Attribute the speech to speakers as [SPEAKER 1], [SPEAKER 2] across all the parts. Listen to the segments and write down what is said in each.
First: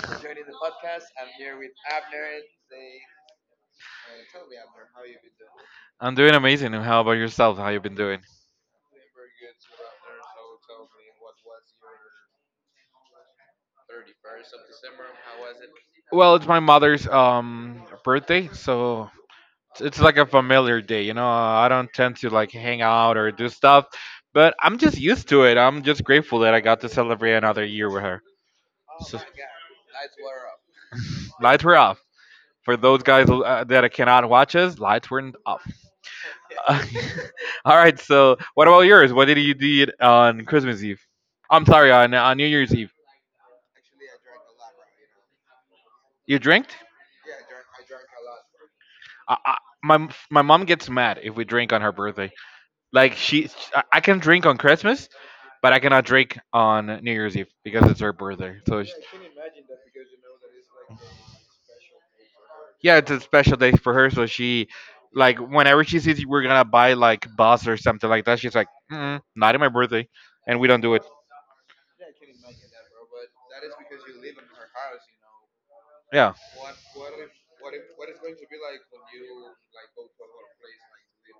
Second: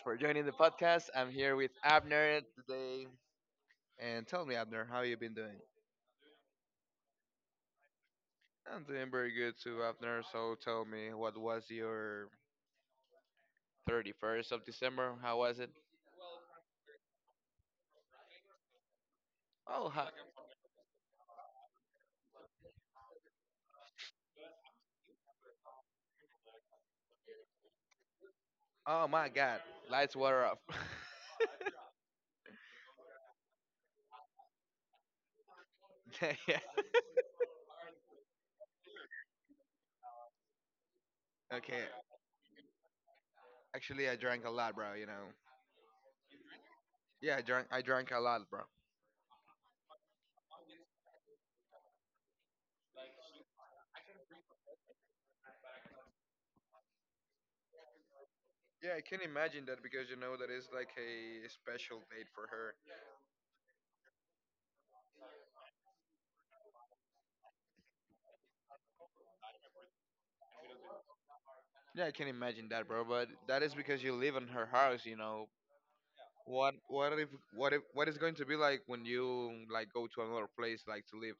[SPEAKER 1] for joining the podcast. I'm here with Abner today. And tell me, Abner, how you been doing?
[SPEAKER 2] I'm doing amazing. And how about yourself? How you been doing?
[SPEAKER 1] I'm doing very good too, Abner. So tell me, what was your 31st of December? How was it?
[SPEAKER 2] Well, it's my mother's birthday, so it's
[SPEAKER 1] Oh,
[SPEAKER 2] it's
[SPEAKER 1] ha-
[SPEAKER 2] like a familiar day. You know, I don't tend to like hang out or do stuff, but I'm just used to it. I'm just grateful that I got to celebrate another year with her.
[SPEAKER 1] Oh my God. Lights were off.
[SPEAKER 2] Lights were off. For those guys that cannot watch us, lights were not off.
[SPEAKER 1] Yeah.
[SPEAKER 2] All right. So, what about yours? What did you do on Christmas Eve? I'm
[SPEAKER 1] Okay,
[SPEAKER 2] sorry, on, New Year's Eve.
[SPEAKER 1] actually, I drank a lot, bro.
[SPEAKER 2] You drinked?
[SPEAKER 1] Yeah, I drank. I drank a lot, bro.
[SPEAKER 2] I, I, my mom gets mad if we drink on her birthday. Like she, I can drink on Christmas, but I cannot drink on New Year's Eve because it's her birthday. So she,
[SPEAKER 1] Yeah, I can imagine that because you know that is like a special date for her.
[SPEAKER 2] yeah, it's a special day for her. So she, like, whenever she sees we're gonna buy like bus or something like that, she's like, not in my birthday, and we don't do it.
[SPEAKER 1] Yeah, I can imagine that, bro. But that is because you live in her house, you know.
[SPEAKER 2] Yeah,
[SPEAKER 1] What what if what if what is going to be like when you like go to another place like to live?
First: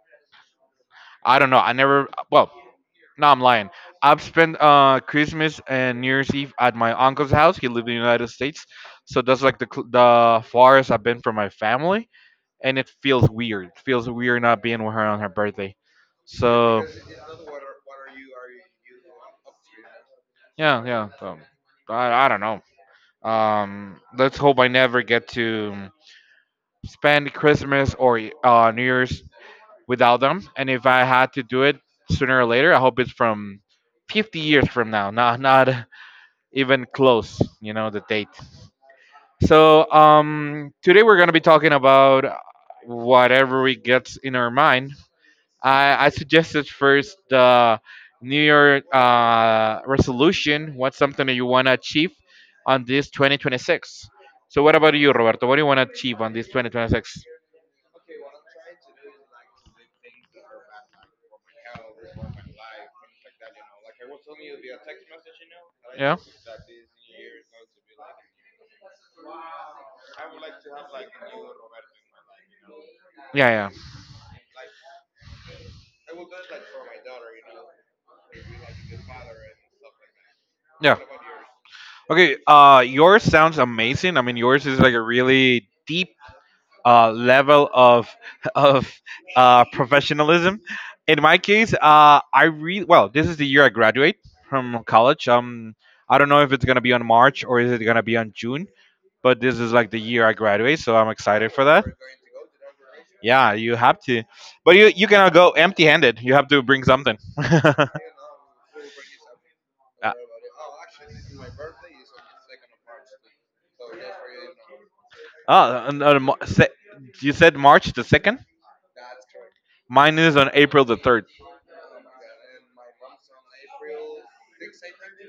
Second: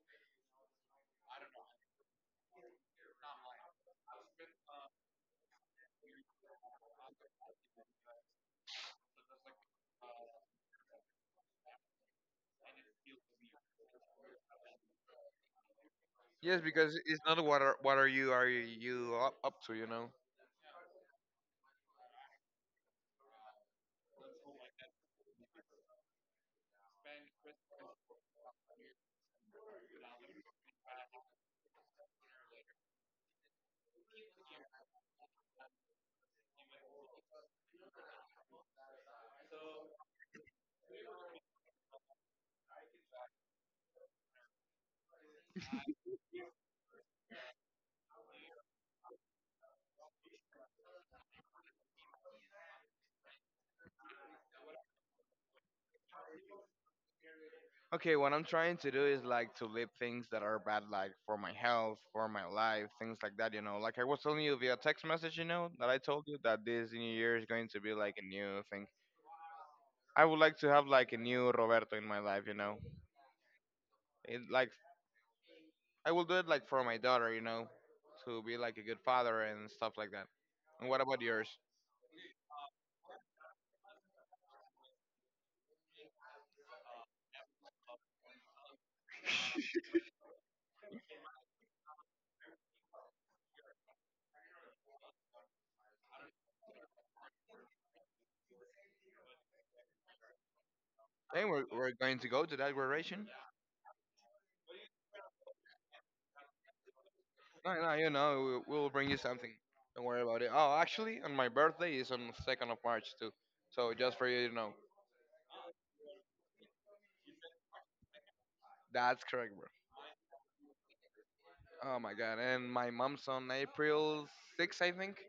[SPEAKER 2] I don't know. I never. No, I'm lying. I've spent Christmas and New Year's Eve at my uncle's house. He lived in the United States, so that's like the the farthest I've been from my family, and it feels weird. It feels weird not being with her on her birthday.
[SPEAKER 1] Yes,
[SPEAKER 2] So
[SPEAKER 1] because it's not what are you are you up to, you know?
[SPEAKER 2] yeah, yeah. So I don't know. Let's hope I never get to spend Christmas or New Year's without them. And if I had to do it sooner or later, I hope it's from 50 years from now, not even close, you know, the date. So today we're going to be talking about whatever we gets in our mind. I suggested first the New Year resolution. What's something that you want to achieve on this 2026? So what about you, Roberto? What do you want to achieve on this 2026?
[SPEAKER 1] Okay, what I'm trying to do is like to live things that are bad, like for my health, for my life, things like that. Like I was telling you via text message, that I
[SPEAKER 2] Yeah,
[SPEAKER 1] told you that this new year is going to be like a new thing. I would like to have like a new Roberto in my life.
[SPEAKER 2] yeah, yeah,
[SPEAKER 1] It, like I will do it like for my daughter, to be like a good father and stuff like that. And
[SPEAKER 2] yeah.
[SPEAKER 1] what about yours?
[SPEAKER 2] Okay, yours sounds amazing. I mean, yours is like a really deep level of of professionalism. In my case, I really well. This is the year I graduate from college. I don't know if it's gonna be on March or is it gonna be on June, but this is like the year I graduate, so I'm
[SPEAKER 1] Hey,
[SPEAKER 2] excited
[SPEAKER 1] we're,
[SPEAKER 2] for that.
[SPEAKER 1] we're going to go to that graduation.
[SPEAKER 2] Yeah, you have to, but you cannot go empty-handed. You have to bring something.
[SPEAKER 1] No, no, we'll bring you something. Don't
[SPEAKER 2] Uh,
[SPEAKER 1] worry about it. Oh, actually, and my birthday is on the 2nd of March too. So just for you to know,
[SPEAKER 2] Oh, and, uh, Mar- se- you said March the second.
[SPEAKER 1] that's correct, bro.
[SPEAKER 2] Mine is on April the third,
[SPEAKER 1] Oh my God. And my mom's on April 6th, I think.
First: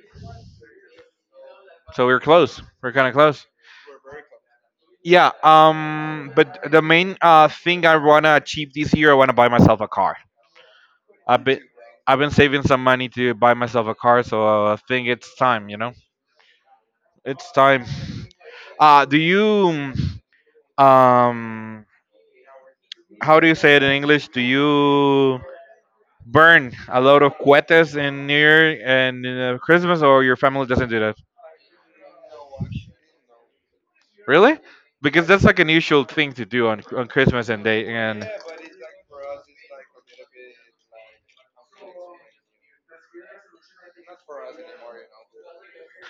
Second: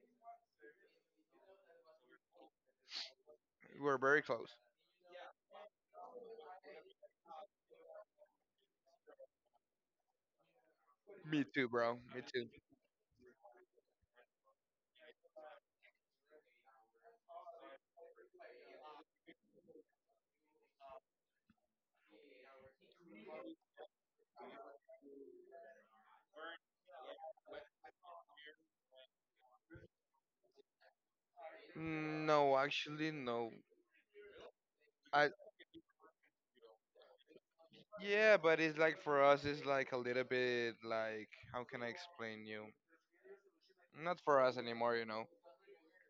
[SPEAKER 2] so we're close. We're kind of close.
[SPEAKER 1] We're very close.
[SPEAKER 2] Yeah, but the main thing I wanna achieve this year, I wanna buy myself a car.
[SPEAKER 1] Me
[SPEAKER 2] I've been
[SPEAKER 1] too, bro.
[SPEAKER 2] I've
[SPEAKER 1] Me
[SPEAKER 2] been
[SPEAKER 1] too.
[SPEAKER 2] saving some money to buy myself a car, so I think it's time. You know, it's time. Do you um, how do you say it in English? Do you burn a lot of cohetes in New Year and Christmas, or your family doesn't do that?
[SPEAKER 1] No, actually, no.
[SPEAKER 2] Really? Because
[SPEAKER 1] I.
[SPEAKER 2] that's like an usual thing to do on Christmas and day and.
[SPEAKER 1] Yeah, but it's like for us, it's like a little bit. Like how can I explain you? Not for us anymore.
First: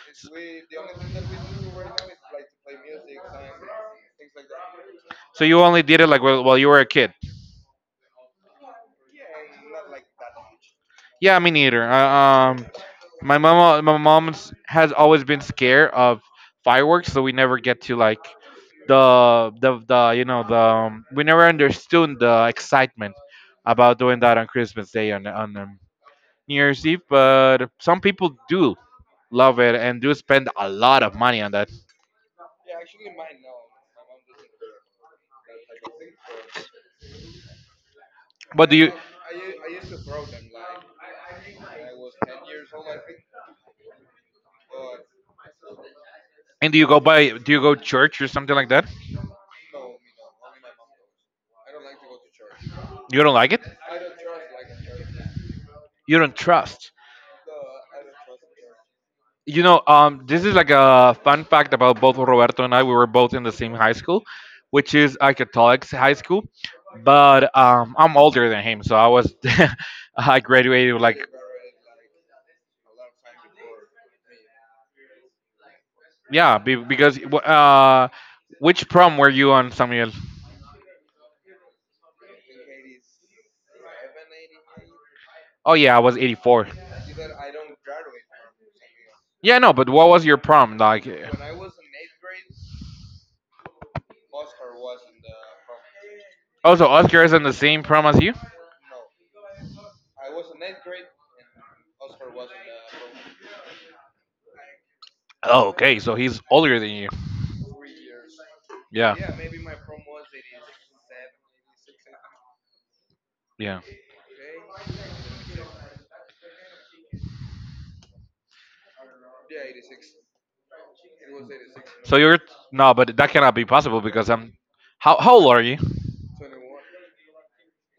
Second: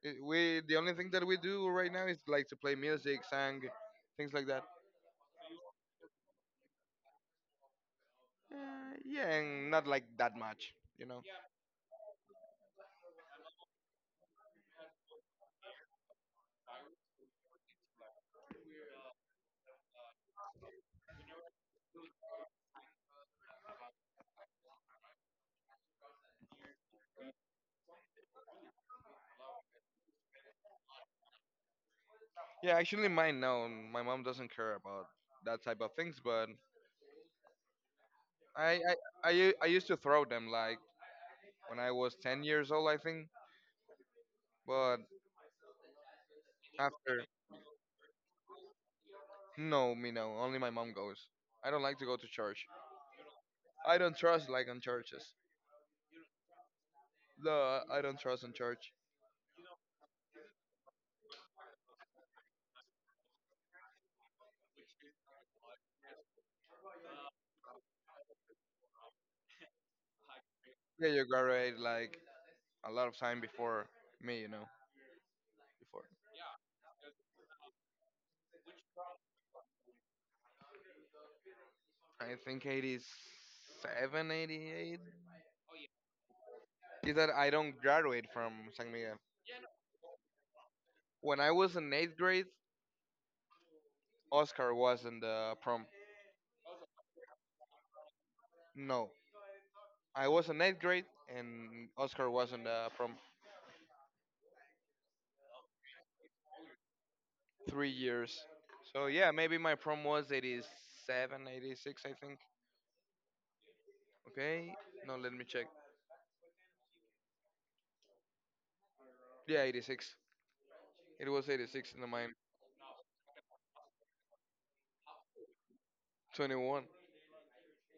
[SPEAKER 1] We the only thing that we do right now is like to play music, sang, things like that.
[SPEAKER 2] So you only did it like while you were a kid?
[SPEAKER 1] Yeah, and not like that much.
[SPEAKER 2] Yeah, me neither. My mom has always been scared of fireworks, so we never get to like the the we never understood the excitement about doing that on Christmas Day and on New Year's Eve. But some people do love it, and do spend a lot of money on that.
[SPEAKER 1] Yeah, actually, mine no, my mom doesn't care about that type of things, but
[SPEAKER 2] But
[SPEAKER 1] I
[SPEAKER 2] do you?
[SPEAKER 1] I I used to throw them like when I was 10 years old, I think. But
[SPEAKER 2] And do you go
[SPEAKER 1] after
[SPEAKER 2] by? Do you go church or something like that?
[SPEAKER 1] no, me no, only my mom goes. I don't like to go to church.
[SPEAKER 2] You don't like it?
[SPEAKER 1] I don't trust like on churches.
[SPEAKER 2] You don't trust?
[SPEAKER 1] No, I don't trust in church.
[SPEAKER 2] You know, this is like a fun fact about both Roberto and I. We were both in the same high school, which is like, a Catholic high school. But I'm older than him, so I was I graduated
[SPEAKER 1] Yeah, you
[SPEAKER 2] like
[SPEAKER 1] graduate like a lot of time before me, you know. Before,
[SPEAKER 2] Yeah, because which prom were you on, Samuel?
[SPEAKER 1] I think 87, 88.
[SPEAKER 2] Oh yeah, I was 84.
[SPEAKER 1] Is that I don't graduate from San Miguel.
[SPEAKER 2] Yeah, no, but what was your prom like?
[SPEAKER 1] When I was in eighth grade, Oscar was in the prom.
[SPEAKER 2] Also, Oscar is in the same prom as you.
[SPEAKER 1] No, I was in eighth grade and Oscar was in the prom
[SPEAKER 2] Oh, okay, so he's older than you.
[SPEAKER 1] 3 years. So
[SPEAKER 2] Yeah.
[SPEAKER 1] yeah, maybe my prom was 87, 86, I think.
[SPEAKER 2] Yeah.
[SPEAKER 1] Okay, no, let me check. Yeah, 86. It was 86 in the
[SPEAKER 2] So
[SPEAKER 1] mine.
[SPEAKER 2] you're no, but that cannot be possible because I'm. How old are you?
[SPEAKER 1] 21.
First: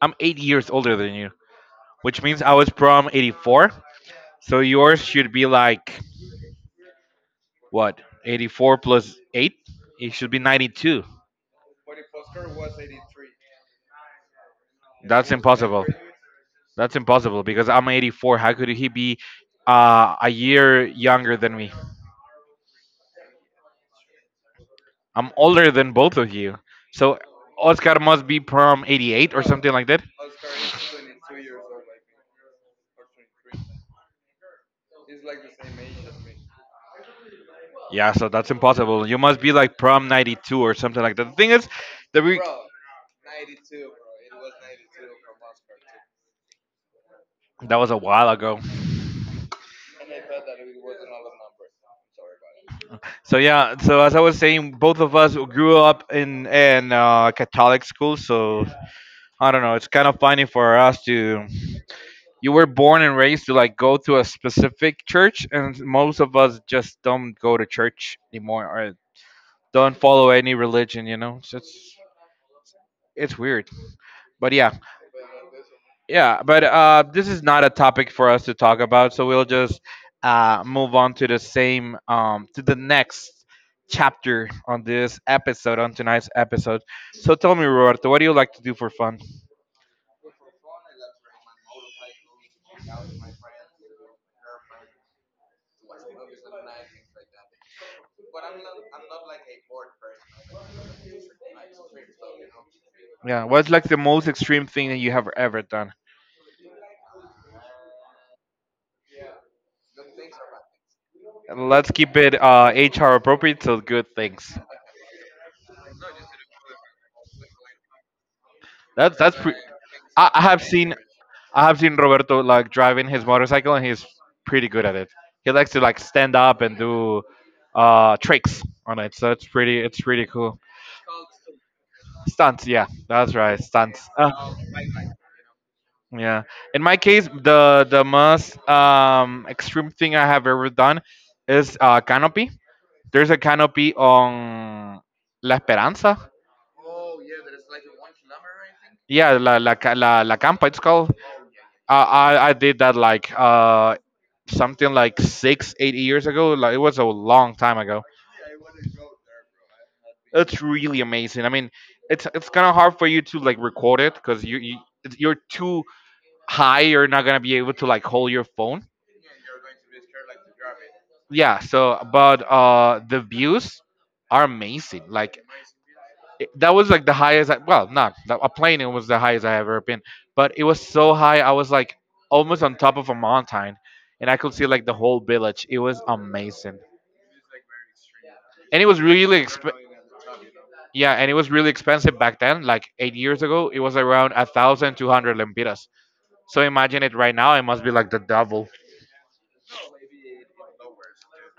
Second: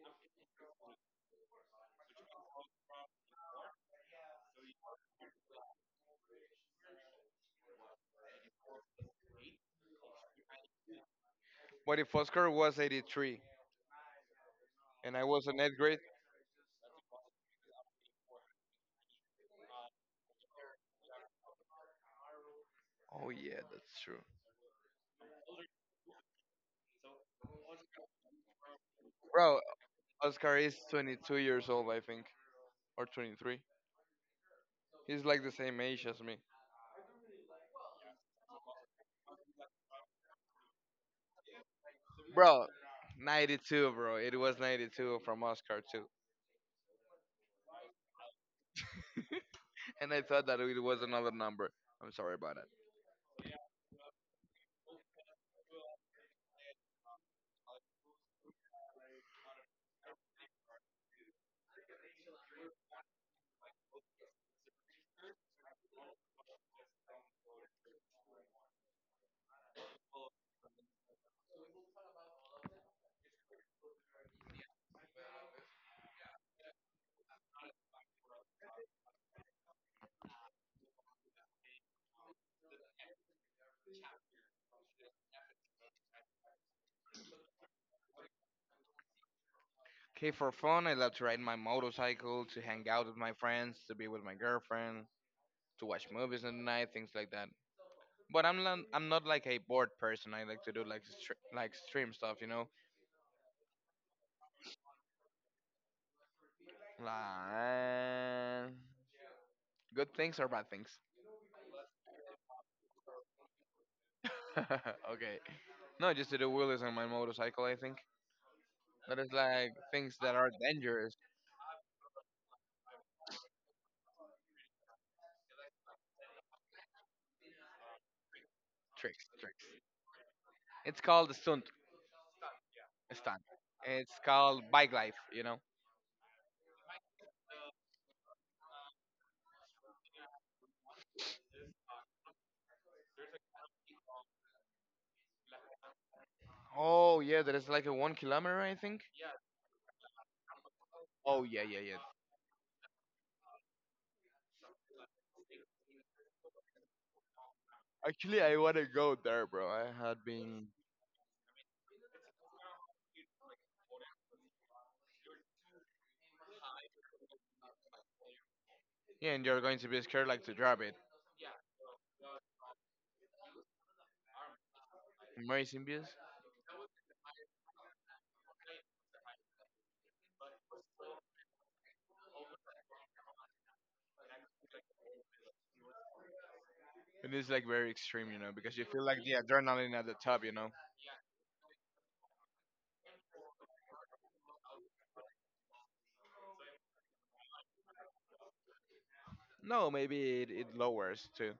[SPEAKER 2] I'm 8 years older than you, which means I was prom '84. So yours should be like What? 84 plus 8? It should be 92.
[SPEAKER 1] But if Oscar was 83 and I
[SPEAKER 2] That's
[SPEAKER 1] was in eighth
[SPEAKER 2] impossible.
[SPEAKER 1] grade,
[SPEAKER 2] That's impossible because I'm 84. How could he be a year younger than me?
[SPEAKER 1] oh yeah, that's true.
[SPEAKER 2] I'm older than both of you. So Oscar must be prom 88 or
[SPEAKER 1] Bro,
[SPEAKER 2] something like that.
[SPEAKER 1] Oscar is 22 years old, I think, or 23. He's like the same age as me.
[SPEAKER 2] Yeah, so that's impossible. You must be like prom 92 or something like that. The thing is, that we
[SPEAKER 1] Bro, 92, bro. It was 92 from Oscar, too.
[SPEAKER 2] that was a while ago.
[SPEAKER 1] And I thought that it was another number. I'm sorry about that.
[SPEAKER 2] So yeah, so as I was saying, both of us grew up in Catholic school. So I don't know. It's kind of funny for us to. You were born and raised to like go to a specific church, and most of us just don't go to church anymore or don't follow any religion. You know, so it's weird. But yeah, yeah. But this is not a topic for us to talk about, so we'll just move on to the same to the next chapter on this episode on tonight's episode. So tell me, Roberto, what do you like to do for fun?
[SPEAKER 1] Okay, for fun, I love to ride my motorcycle, to hang out with my friends, to be with my girlfriend, to watch movies in the night, things like that. But I'm not like a bored person. I like to do like stream stuff.
[SPEAKER 2] Yeah, what's like the most extreme thing that you have ever done?
[SPEAKER 1] Like, good things or bad things?
[SPEAKER 2] Let's keep it HR appropriate, so good things.
[SPEAKER 1] Okay. No, just to the wheelies on my motorcycle, I think. That is
[SPEAKER 2] That's pretty.
[SPEAKER 1] like things
[SPEAKER 2] I,
[SPEAKER 1] that
[SPEAKER 2] I
[SPEAKER 1] are
[SPEAKER 2] have seen
[SPEAKER 1] dangerous.
[SPEAKER 2] I have seen Roberto like driving his motorcycle, and he's pretty good at it. He likes to like stand up and do tricks on it,
[SPEAKER 1] Tricks,
[SPEAKER 2] so
[SPEAKER 1] tricks.
[SPEAKER 2] it's pretty cool.
[SPEAKER 1] It's called the stunt.
[SPEAKER 2] Stunts, yeah, that's
[SPEAKER 1] Stunt.
[SPEAKER 2] right, stunts.
[SPEAKER 1] It's called bike life, you know?
[SPEAKER 2] Yeah. In my case, the most extreme thing I have ever done is canopy. There's a canopy on La Esperanza.
[SPEAKER 1] Oh, yeah, that is like a 1 kilometer, I think.
[SPEAKER 2] Yeah, la campa. It's called.
[SPEAKER 1] Oh, yeah, yeah, yeah.
[SPEAKER 2] I did that like something like 6 8 years ago. Like it was a long time ago.
[SPEAKER 1] Actually, I want to go there, bro. I had
[SPEAKER 2] It's
[SPEAKER 1] been.
[SPEAKER 2] really amazing. I mean, it's kind of hard for you to like record it because you're too high. You're not gonna be able to like hold your phone.
[SPEAKER 1] Yeah, and you're going to be scared like to drop it.
[SPEAKER 2] Yeah, so but the views are amazing like
[SPEAKER 1] Amazing views.
[SPEAKER 2] that was like the highest well not that, a plane. It was the highest I ever been, but it was so high I was like almost on top of a mountain, and I could see like the whole village. It was amazing.
[SPEAKER 1] It is like very extreme, because
[SPEAKER 2] And
[SPEAKER 1] you
[SPEAKER 2] it was
[SPEAKER 1] feel like the
[SPEAKER 2] really exp-
[SPEAKER 1] adrenaline at the top, you know?
[SPEAKER 2] Yeah, and it was really expensive back then, like 8 years ago. It was around 1,200 lempiras, so imagine it right now. It must be like the double.
[SPEAKER 1] No, maybe it lowers too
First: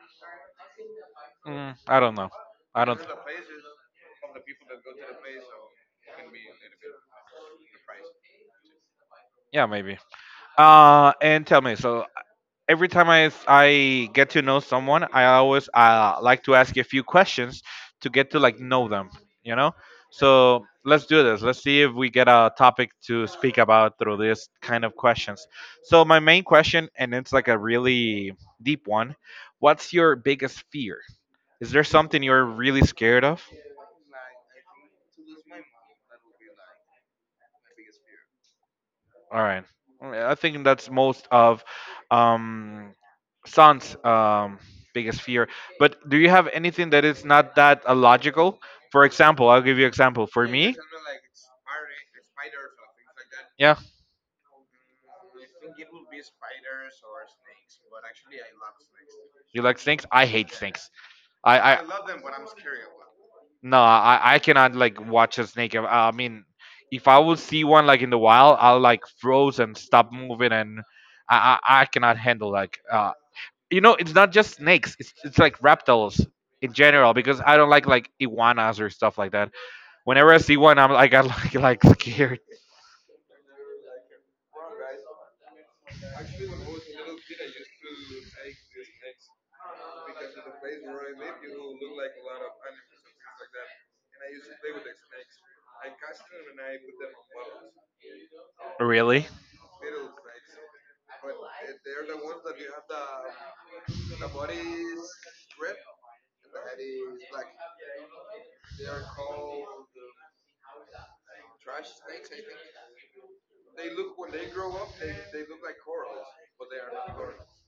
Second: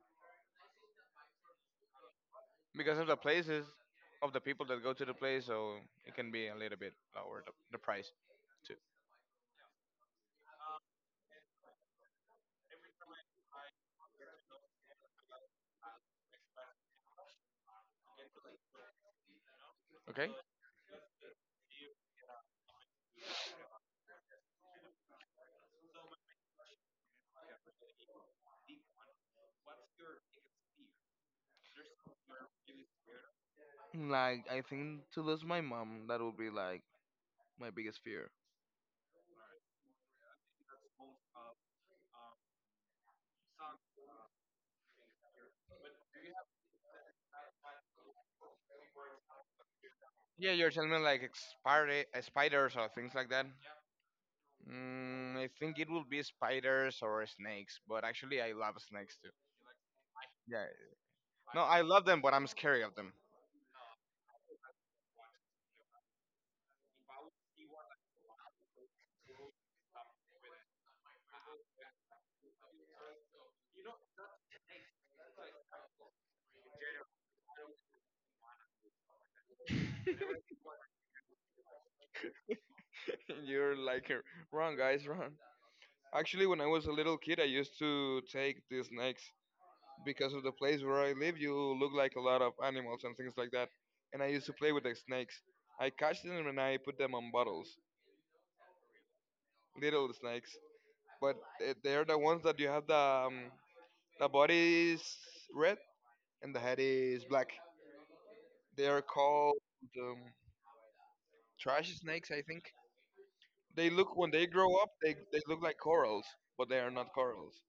[SPEAKER 2] I don't know. I
[SPEAKER 1] because
[SPEAKER 2] don't
[SPEAKER 1] of the places, of the people that go to the place, so it can be a little bit lower the price too.
[SPEAKER 2] Yeah, maybe. And tell me, so every time I get to know someone, I always like to ask a few questions to get to like know them. You know,
[SPEAKER 1] Okay.
[SPEAKER 2] so let's do this. Let's see if we get a topic to speak about through this kind of questions. So my main question, and it's like a really deep one. What's your biggest fear? Is there something you're really scared of?
[SPEAKER 1] Like, I think to lose my mom, that would be like my biggest fear.
[SPEAKER 2] All right. I think that's most of um, Son's biggest fear. But do you have anything that is not that illogical? For example, I'll give you example. For
[SPEAKER 1] Yeah, you're
[SPEAKER 2] me,
[SPEAKER 1] telling me like spiders or things like that.
[SPEAKER 2] yeah,
[SPEAKER 1] I think it would be spiders or snakes, but actually I love snakes too.
[SPEAKER 2] you like snakes? I hate
[SPEAKER 1] Yeah.
[SPEAKER 2] snakes.
[SPEAKER 1] No,
[SPEAKER 2] I
[SPEAKER 1] I love them, but I'm scared of them.
[SPEAKER 2] no, I cannot like watch a snake. I mean, if I will see one like in the wild, I'll like froze and stop moving, and I cannot handle like you know it's not just snakes, it's like reptiles in general because I don't like iguanas or stuff like that. Whenever I see one I'm like I got like, like scared.
[SPEAKER 1] You're like wrong, guys, wrong. Actually, when I was a little kid, I used to take these snakes because of the place where I live, you look like a lot of animals and things like that. And I used to play with the snakes. I catch them and I put them on bottles,
[SPEAKER 2] Really?
[SPEAKER 1] little snakes. But they're the ones that you have the body is red and the head is black. They are called um, trash snakes, I think. They look when they grow up, they look like corals, but they are not corals.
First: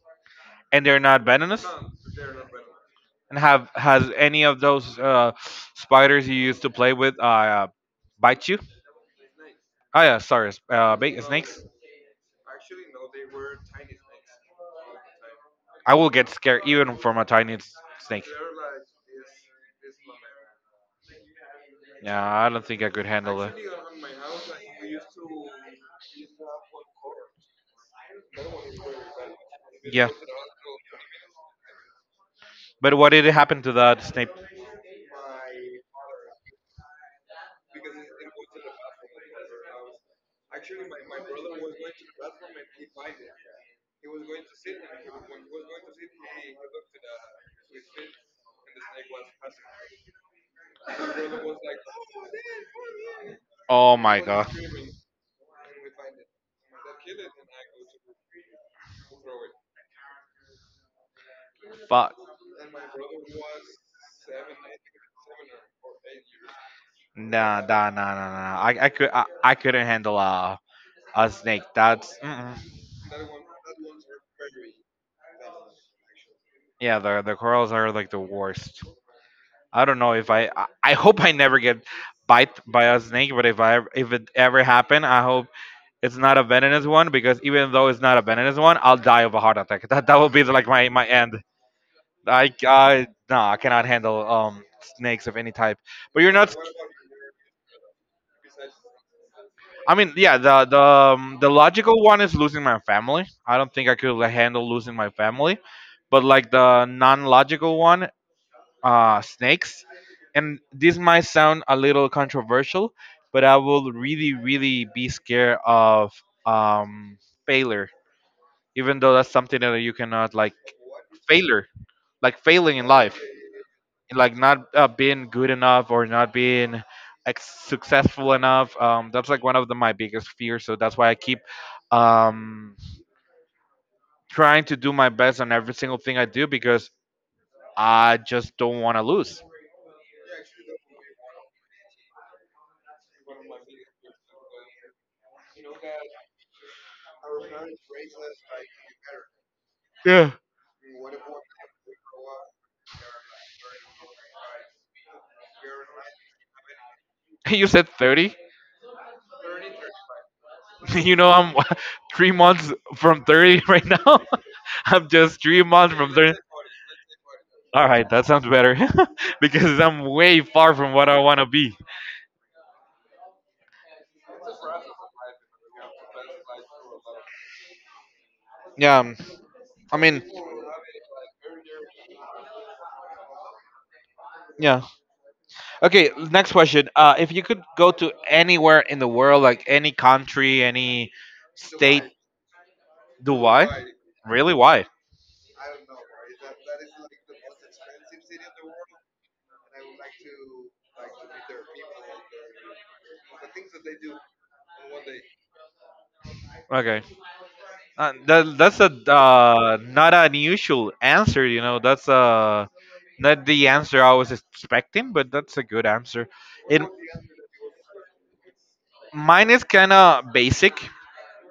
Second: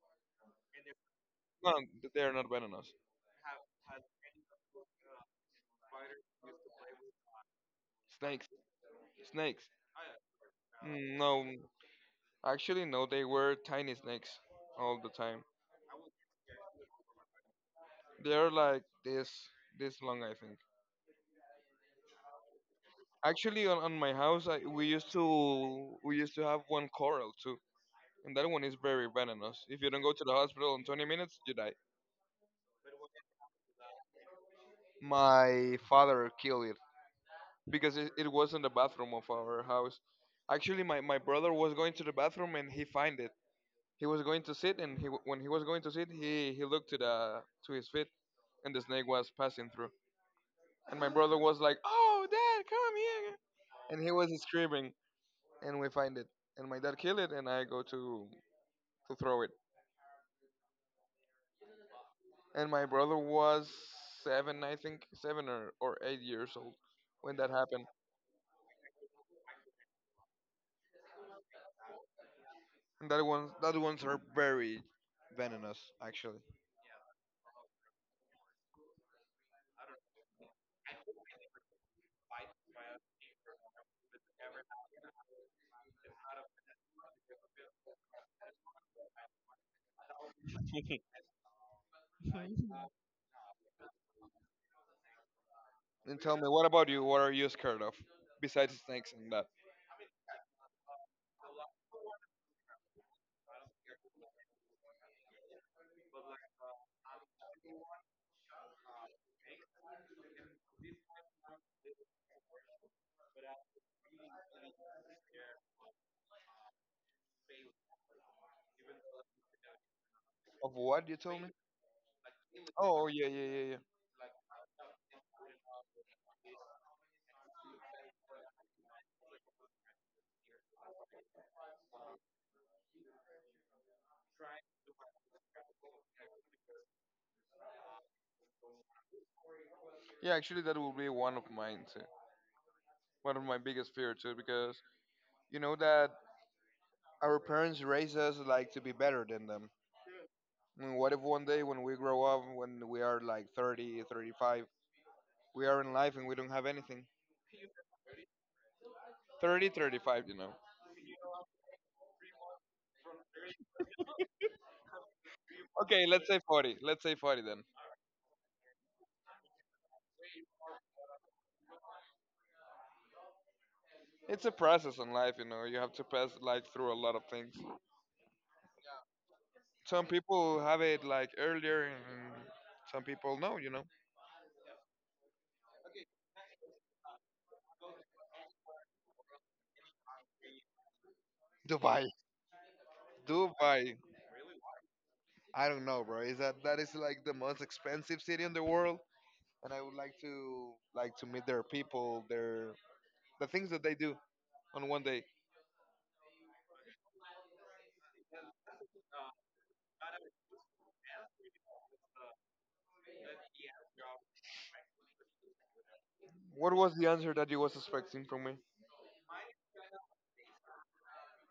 [SPEAKER 2] And they're not venomous.
[SPEAKER 1] No, they are not venomous.
[SPEAKER 2] And have has any of those spiders you used to play with bite
[SPEAKER 1] Snakes,
[SPEAKER 2] you?
[SPEAKER 1] snakes. No,
[SPEAKER 2] Snakes.
[SPEAKER 1] actually, no. They were tiny snakes all the time.
[SPEAKER 2] I will get scared even from a tiny s- snake.
[SPEAKER 1] They're like this long, I think.
[SPEAKER 2] Yeah, I don't think I could handle it.
[SPEAKER 1] Actually, on my house, we used to have one coral too, and that one is very venomous. If you don't
[SPEAKER 2] Yeah.
[SPEAKER 1] go to the hospital in 20 minutes, you die.
[SPEAKER 2] But what did happen to that Snape?
[SPEAKER 1] My father killed it because it was in the bathroom of our house. Actually, my brother was going to the bathroom and he find it. He was going to sit, and when he was going to sit, he looked to the to his feet, and the snake was passing through. And my brother was like, "Oh, dad, come here!"
[SPEAKER 2] Oh
[SPEAKER 1] And he
[SPEAKER 2] my
[SPEAKER 1] was
[SPEAKER 2] god.
[SPEAKER 1] screaming. And we find it. And my dad killed it, and I go to throw it.
[SPEAKER 2] Fuck.
[SPEAKER 1] And my brother was 7, I think, 7 or 8 years old when that
[SPEAKER 2] Nah,
[SPEAKER 1] happened.
[SPEAKER 2] nah, nah, nah, nah. nah. I couldn't handle a snake. That's, mm-mm.
[SPEAKER 1] And that ones are very venomous, actually.
[SPEAKER 2] Yeah. The, corals are like the worst. I don't know if I hope I never get bite by a snake. But if it ever happened, I hope it's not a venomous one, because even though it's not a venomous one, I'll die of a heart attack. That will be like my end. I no, I cannot handle snakes of any type.
[SPEAKER 1] And
[SPEAKER 2] But you're
[SPEAKER 1] tell me,
[SPEAKER 2] not.
[SPEAKER 1] what about you? What are you scared of besides snakes and that?
[SPEAKER 2] I mean, yeah, the the logical one is losing my family. I don't think I could like handle losing my family, but like the non-logical one, snakes. And this might sound a little controversial, but I will really, really be scared of um failure. Even though that's something that you cannot like
[SPEAKER 1] Of what you told me?
[SPEAKER 2] failure, like failing in
[SPEAKER 1] Oh
[SPEAKER 2] life.
[SPEAKER 1] yeah, yeah, yeah, yeah.
[SPEAKER 2] Like not being good enough or not being, like, successful enough. That's like one of the, my biggest fears. So that's why I keep um, trying to do my best on every single thing I do because I just don't want to lose.
[SPEAKER 1] Yeah, actually, that will be one of mine too. One of my biggest fear too, because you know that our parents raise us like to be better than them.
[SPEAKER 2] Yeah.
[SPEAKER 1] And what if one day when we grow up, when we are like 30, 35, we are in life and we don't have anything?
[SPEAKER 2] You said 30?
[SPEAKER 1] 30, 35.
[SPEAKER 2] I'm three months from 30 right now. I'm just three months
[SPEAKER 1] Okay,
[SPEAKER 2] from
[SPEAKER 1] let's
[SPEAKER 2] 30.
[SPEAKER 1] say 40. Let's say 40 then.
[SPEAKER 2] All right, that sounds better because I'm way far from what I want to be.
[SPEAKER 1] It's a process in life, you know. You have to pass like through a lot of things.
[SPEAKER 2] Yeah, I
[SPEAKER 1] Some
[SPEAKER 2] mean,
[SPEAKER 1] people have it like earlier and some people no.
[SPEAKER 2] yeah. Okay, next question. If you could go to anywhere in the world, like any country, any state,
[SPEAKER 1] Dubai.
[SPEAKER 2] Dubai?
[SPEAKER 1] Dubai.
[SPEAKER 2] Really? Why?
[SPEAKER 1] I don't know, bro. Is that is like the most expensive city in the world, and I would like to meet their people, the things that they do on one day.
[SPEAKER 2] Okay. That, that's a not an unusual answer. That's not the answer I was expecting, but that's a good answer.
[SPEAKER 1] What
[SPEAKER 2] It,
[SPEAKER 1] was the answer that you was expecting from me?
[SPEAKER 2] mine is kind of basic.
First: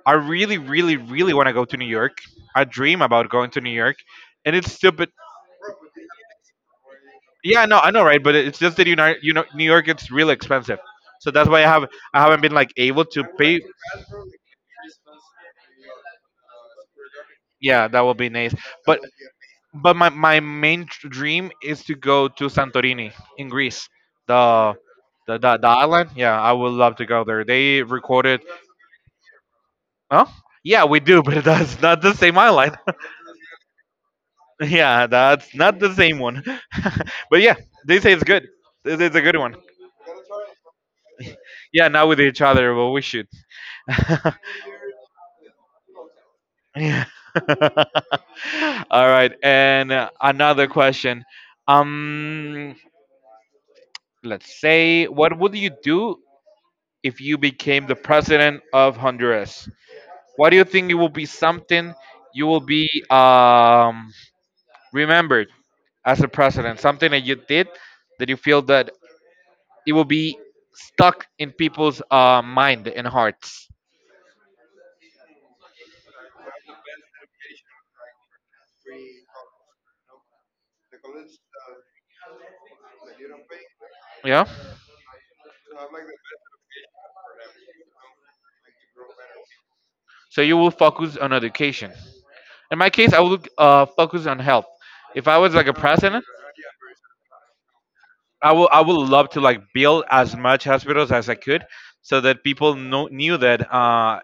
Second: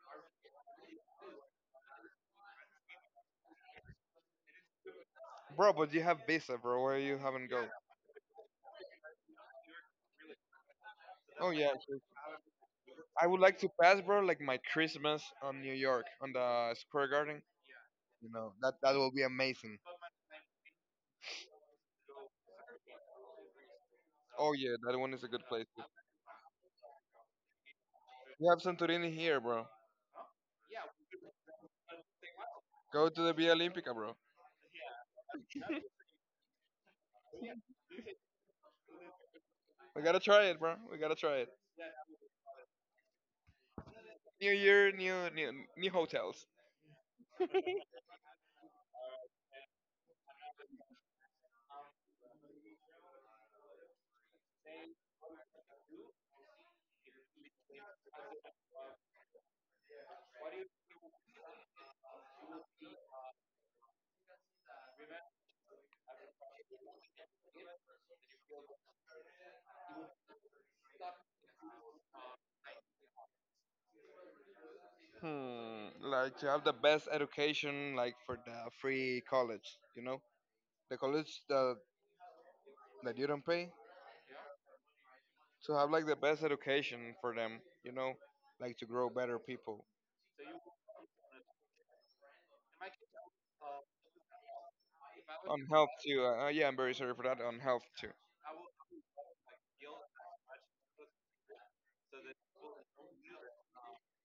[SPEAKER 2] I really, really, really want to go to New York. I dream about going to New York, and it's stupid.
[SPEAKER 1] Bro, but you have visa, bro. Where you haven't go?
[SPEAKER 2] Yeah, no, I know, right? But it's just that New York it's really expensive, so that's
[SPEAKER 1] Oh
[SPEAKER 2] why I
[SPEAKER 1] yeah,
[SPEAKER 2] have,
[SPEAKER 1] sure.
[SPEAKER 2] I haven't been like able to
[SPEAKER 1] I would like
[SPEAKER 2] pay.
[SPEAKER 1] to pass, bro, like my Christmas on New York, on the Square Garden.
[SPEAKER 2] Yeah, that will be
[SPEAKER 1] You know
[SPEAKER 2] nice.
[SPEAKER 1] that that
[SPEAKER 2] But
[SPEAKER 1] will be amazing.
[SPEAKER 2] but my main dream is to go to Santorini in Greece,
[SPEAKER 1] Oh
[SPEAKER 2] the
[SPEAKER 1] yeah, that one is a good place.
[SPEAKER 2] the island. Yeah, I would love to go there. They recorded.
[SPEAKER 1] We have Santorini here, bro.
[SPEAKER 2] Oh, yeah, we do, but that's not the same island.
[SPEAKER 1] Go to the Via Olympica, bro.
[SPEAKER 2] Yeah, that's not the same one. But yeah, they say it's good. It's a good one.
[SPEAKER 1] We gotta try it, bro. We gotta try it.
[SPEAKER 2] Yeah, not with each other, but we should.
[SPEAKER 1] New year, new hotels.
[SPEAKER 2] Yeah. All right. And another question. Um, let's say, what would you do if you became the president of Honduras? What do you think it will be something you will be, remembered as a president? Something that you did that you feel that it will be stuck in people's mind and hearts.
[SPEAKER 1] Like to have the best education, like for the free college, the college that you don't pay,
[SPEAKER 2] Yeah.
[SPEAKER 1] to have like the best education for them, like to grow better people
[SPEAKER 2] So you will focus on education. In my case, I would focus on health. If I was
[SPEAKER 1] on
[SPEAKER 2] like a
[SPEAKER 1] health too.
[SPEAKER 2] president,
[SPEAKER 1] Yeah, I'm very sorry for that on health too.
[SPEAKER 2] I would love to like build as much hospitals as I could, so that people know, knew that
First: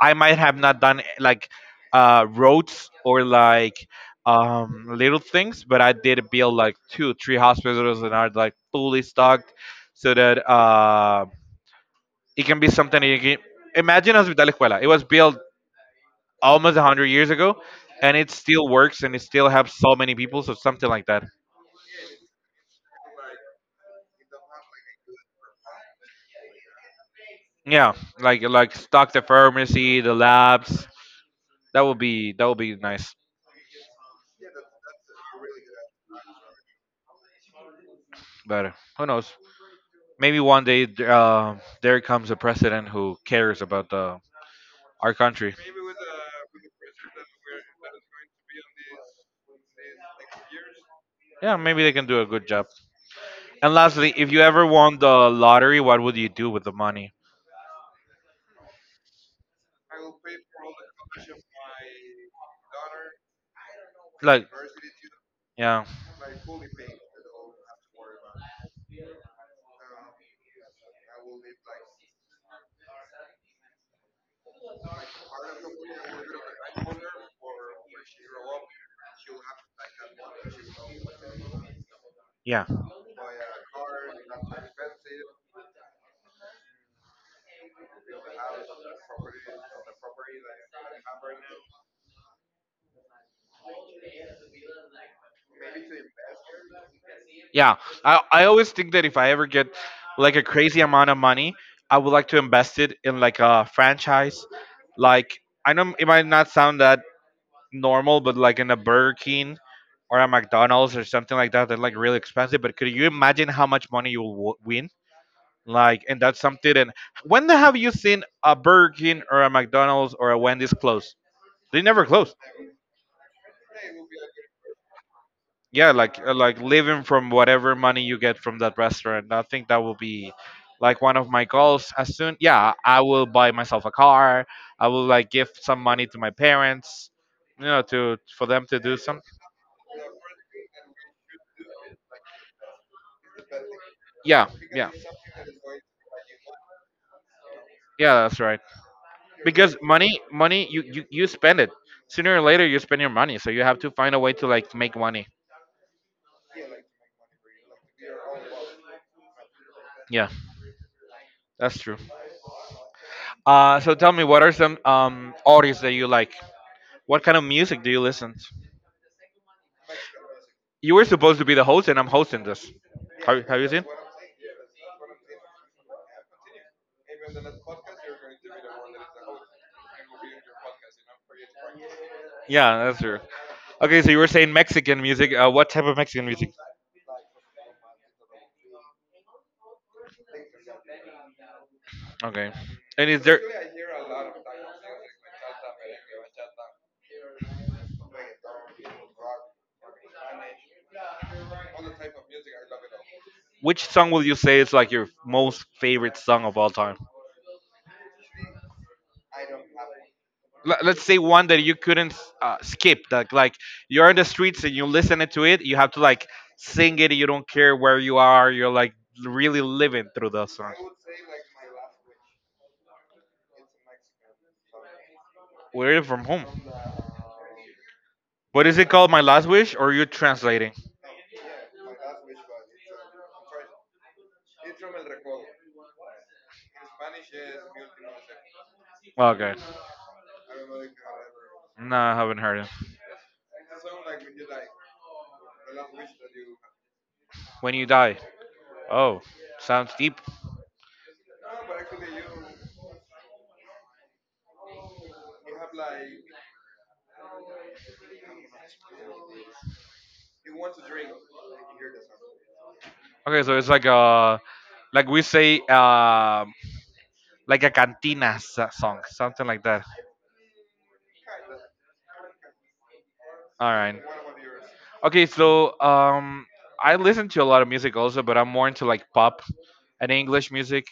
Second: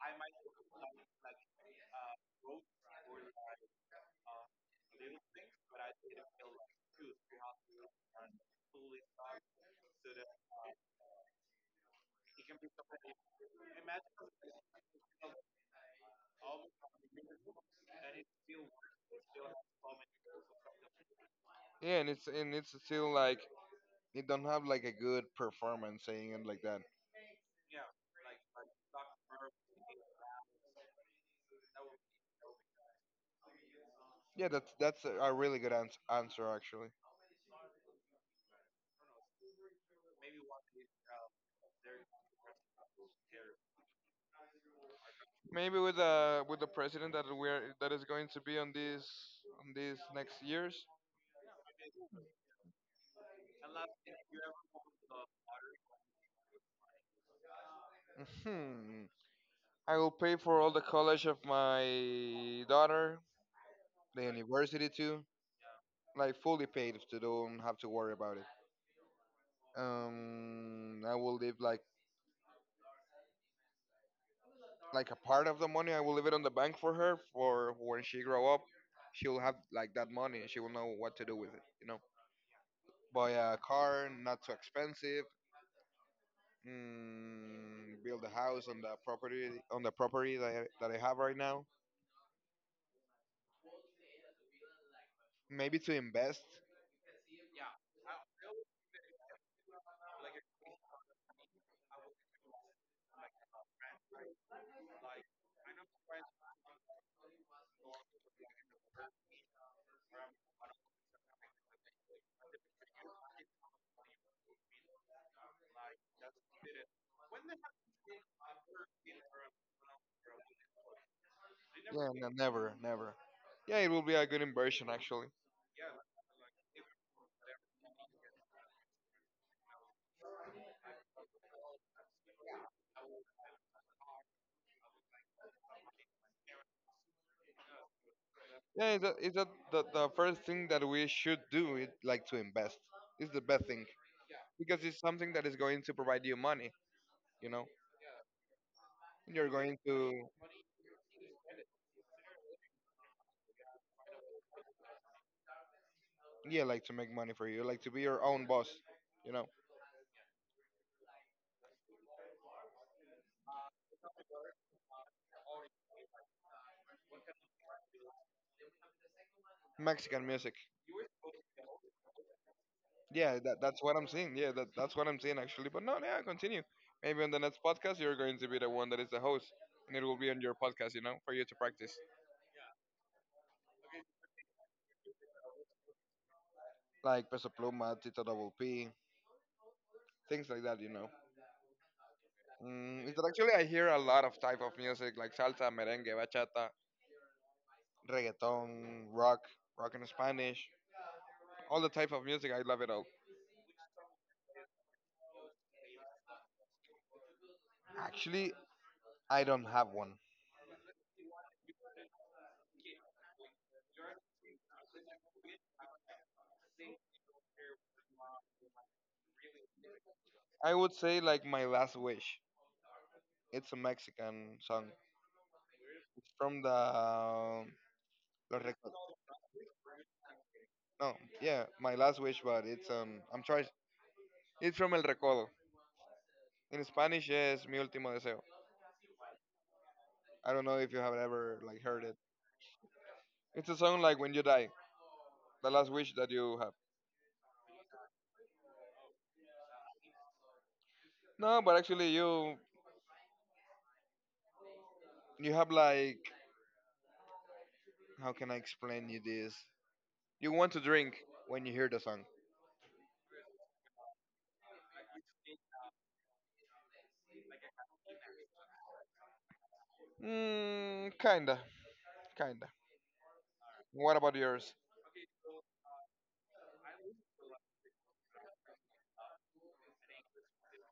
[SPEAKER 2] I might have not done like roads or like little things, but I did build like two, three hospitals that are like fully stocked, so that it can be something that you can, imagine Hospital Escuela. It was built almost hundred years ago, and it still works and it still helps so many people. So something like that.
[SPEAKER 1] Yeah, and it's still like they don't have like a good performance saying it like that.
[SPEAKER 2] Yeah, like stock the pharmacy, the labs. That would be, that would be nice.
[SPEAKER 1] Yeah, that's a really good answer actually.
[SPEAKER 2] But who knows? Maybe one day there comes a president who cares about the, our country.
[SPEAKER 1] Maybe with the president that is going to be on these next years.
[SPEAKER 2] Yeah, maybe they can do a good job. And lastly, if you ever won the lottery, what would you do with the money?
[SPEAKER 1] Hmm. I will pay for all the college of my daughter, the
[SPEAKER 2] Like,
[SPEAKER 1] university too,
[SPEAKER 2] yeah,
[SPEAKER 1] like fully paid, so they don't have to worry about it. I will leave like a part of the money. I will leave it on the bank for her for when she grow up, she'll have like that money and she will know what to do with it.
[SPEAKER 2] yeah.
[SPEAKER 1] Buy a car, not too expensive. Build a house on the property that I have right now. Maybe to invest.
[SPEAKER 2] Yeah, I always think that if I ever get like a crazy amount of money, I would like to invest it in like a franchise. Like, I know it might not sound that normal, but like in a Burger King or a McDonald's or something like that, they're like really expensive. But could you imagine how much money you will win? Like, and that's something. And when have you seen a Burger King or a McDonald's or a Wendy's close? They never
[SPEAKER 1] Yeah, no,
[SPEAKER 2] close.
[SPEAKER 1] never, never. Yeah, it will be a good inversion actually.
[SPEAKER 2] Yeah, like living from whatever money you get from that restaurant, I think that will be like one of my goals. As soon, yeah, I will buy myself a car, I will like give some money to my parents, you know, to, for them to
[SPEAKER 1] Yeah,
[SPEAKER 2] do
[SPEAKER 1] is that,
[SPEAKER 2] some,
[SPEAKER 1] is that the first thing that we should do? It like to invest. It's the best thing.
[SPEAKER 2] yeah,
[SPEAKER 1] Because
[SPEAKER 2] yeah,
[SPEAKER 1] it's something that is going to provide you money, you know,
[SPEAKER 2] yeah, that's right.
[SPEAKER 1] you're
[SPEAKER 2] Because
[SPEAKER 1] going
[SPEAKER 2] money
[SPEAKER 1] to.
[SPEAKER 2] money you you spend it, sooner or later you spend your money, so you have to find a way to like make money.
[SPEAKER 1] Yeah, like to make money for you, like to be your own boss, you know.
[SPEAKER 2] Yeah, that's true. So tell me, what are some artists that you like? What kind of music do you listen to?
[SPEAKER 1] Mexican music.
[SPEAKER 2] You were supposed to be the host, and I'm hosting this.
[SPEAKER 1] Yeah,
[SPEAKER 2] Have
[SPEAKER 1] that,
[SPEAKER 2] you
[SPEAKER 1] that's
[SPEAKER 2] seen?
[SPEAKER 1] what I'm seeing. Yeah, that's what I'm seeing actually. But no, yeah, continue. Maybe on the next podcast you're going to be the one that is the host, and it will be on your podcast, you know, for you to practice.
[SPEAKER 2] Yeah, that's true. Okay, so you were saying Mexican music. What type of Mexican music?
[SPEAKER 1] Like Peso Pluma, Tito Double P, things like that, you know.
[SPEAKER 2] Okay. And is
[SPEAKER 1] It's
[SPEAKER 2] there.
[SPEAKER 1] actually, I hear a lot of type of music like salsa, merengue, bachata, reggaeton, rock, rock in Spanish. All the type of music, I love it all.
[SPEAKER 2] Which song will you say is like your most favorite song of all time?
[SPEAKER 1] Actually, I don't have one.
[SPEAKER 2] Let's say one that you couldn't skip. Like you're in the streets and you listen to it. You have to like sing it. You don't care where you are. You're like really living through the
[SPEAKER 1] I
[SPEAKER 2] song.
[SPEAKER 1] would say like my last wish. It's a Mexican song. It's
[SPEAKER 2] Where are you from home?
[SPEAKER 1] from the Los
[SPEAKER 2] What is it called?
[SPEAKER 1] Recodos.
[SPEAKER 2] My last wish, or are you translating?
[SPEAKER 1] No, yeah, my last wish, but it's I'm trying. It's from El Recodo. In Spanish, it's Mi último deseo.
[SPEAKER 2] Okay.
[SPEAKER 1] I don't know if you have ever like
[SPEAKER 2] No,
[SPEAKER 1] heard
[SPEAKER 2] I
[SPEAKER 1] it.
[SPEAKER 2] haven't heard it.
[SPEAKER 1] It's a song like when you die, the last wish that you have.
[SPEAKER 2] When you die. Oh, sounds deep.
[SPEAKER 1] No, but actually, you have like, how can I explain you this? You want to drink when you hear the song.
[SPEAKER 2] Okay, so it's like a, like we say, like a cantina song, something like that.
[SPEAKER 1] Mm, kinda, kinda.
[SPEAKER 2] All right.
[SPEAKER 1] What about yours?
[SPEAKER 2] Okay, so I listen to a lot of music also, but I'm more into like pop and English music.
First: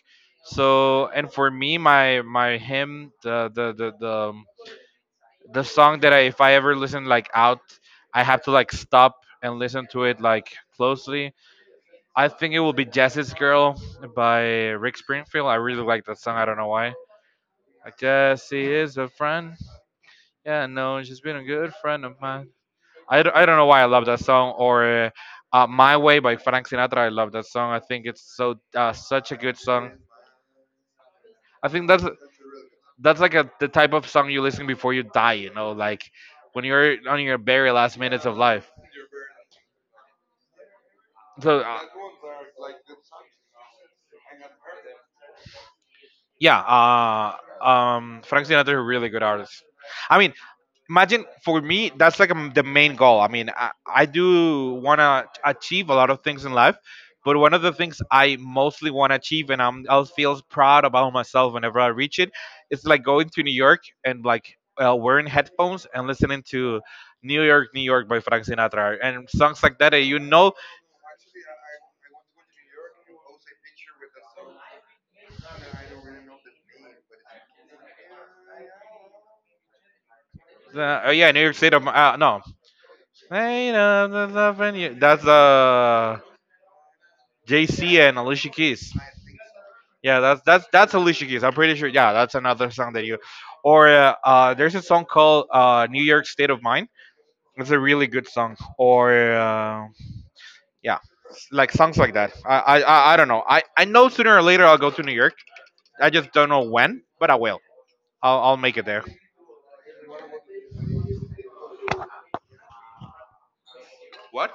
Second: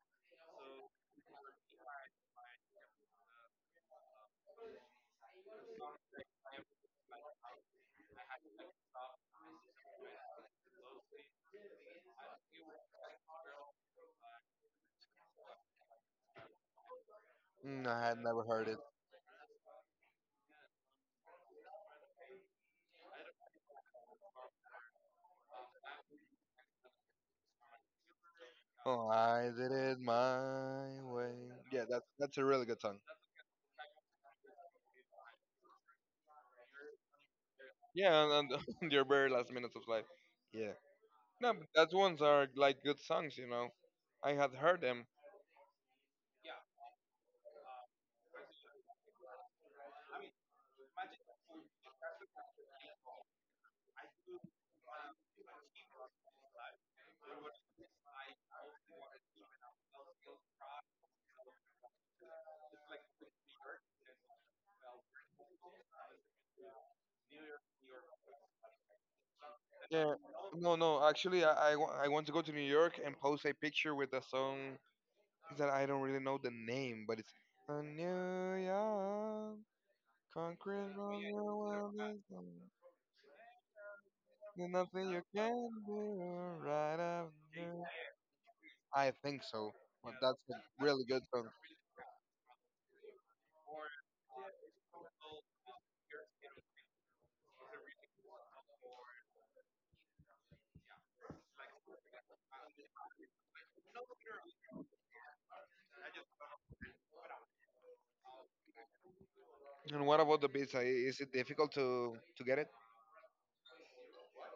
[SPEAKER 2] So, and for me, my hymn, the song that I, if I ever listen like out, I have to like stop and listen to it like closely. I think it will be Jessie's Girl by Rick Springfield. I really like that song. I don't know why.
[SPEAKER 1] Mm,
[SPEAKER 2] Like
[SPEAKER 1] I had never heard
[SPEAKER 2] Jessie
[SPEAKER 1] it.
[SPEAKER 2] is a friend. Yeah, no, she's been a good friend of mine. I don't know why I love that song. Or My Way by Frank Sinatra. I love that song. I think it's so
[SPEAKER 1] Oh,
[SPEAKER 2] such a
[SPEAKER 1] I
[SPEAKER 2] good
[SPEAKER 1] did
[SPEAKER 2] song.
[SPEAKER 1] it my way.
[SPEAKER 2] I
[SPEAKER 1] Yeah,
[SPEAKER 2] think that's
[SPEAKER 1] that's a really good song.
[SPEAKER 2] that's like a, the type of song you listen before you die. You know, like when you're on your very last
[SPEAKER 1] Yeah,
[SPEAKER 2] minutes of
[SPEAKER 1] on
[SPEAKER 2] life.
[SPEAKER 1] on your very last minutes of life. Yeah. No,
[SPEAKER 2] So
[SPEAKER 1] but that ones are like good songs, you know. I had heard them.
[SPEAKER 2] yeah, Frank Sinatra is a really good artist. I mean, imagine, for me, that's like the main goal. I mean, I do want to achieve a lot of things in life, but one of the things I mostly want to achieve, and I'll feel proud about myself whenever I reach it, is like going to New York and like wearing headphones and listening to New York, New York by Frank Sinatra and songs like that.
[SPEAKER 1] Yeah.
[SPEAKER 2] You know,
[SPEAKER 1] No, no. Actually, I want to go to New York and post a picture with a song that I don't really know the name, but it's "A New York, concrete road,
[SPEAKER 2] yeah, New York
[SPEAKER 1] your
[SPEAKER 2] State of,
[SPEAKER 1] world is
[SPEAKER 2] no,
[SPEAKER 1] gone,
[SPEAKER 2] hey, no, no, no,
[SPEAKER 1] there's
[SPEAKER 2] no, no,
[SPEAKER 1] nothing you
[SPEAKER 2] that's
[SPEAKER 1] can do right up."
[SPEAKER 2] JC and Alicia Keys.
[SPEAKER 1] I think so. But
[SPEAKER 2] Yeah, that's
[SPEAKER 1] that's
[SPEAKER 2] that's
[SPEAKER 1] a
[SPEAKER 2] that's
[SPEAKER 1] really good
[SPEAKER 2] Alicia Keys.
[SPEAKER 1] song.
[SPEAKER 2] I'm pretty sure. Yeah, that's another song that you. Or there's a song called New York State of Mind. It's a really good song. Or yeah, like songs like that. I don't know. I know sooner or later I'll go to New York. I just don't know when, but I will. I'll make it there.
[SPEAKER 1] And what about the visa? Is it difficult to get it?
[SPEAKER 2] What?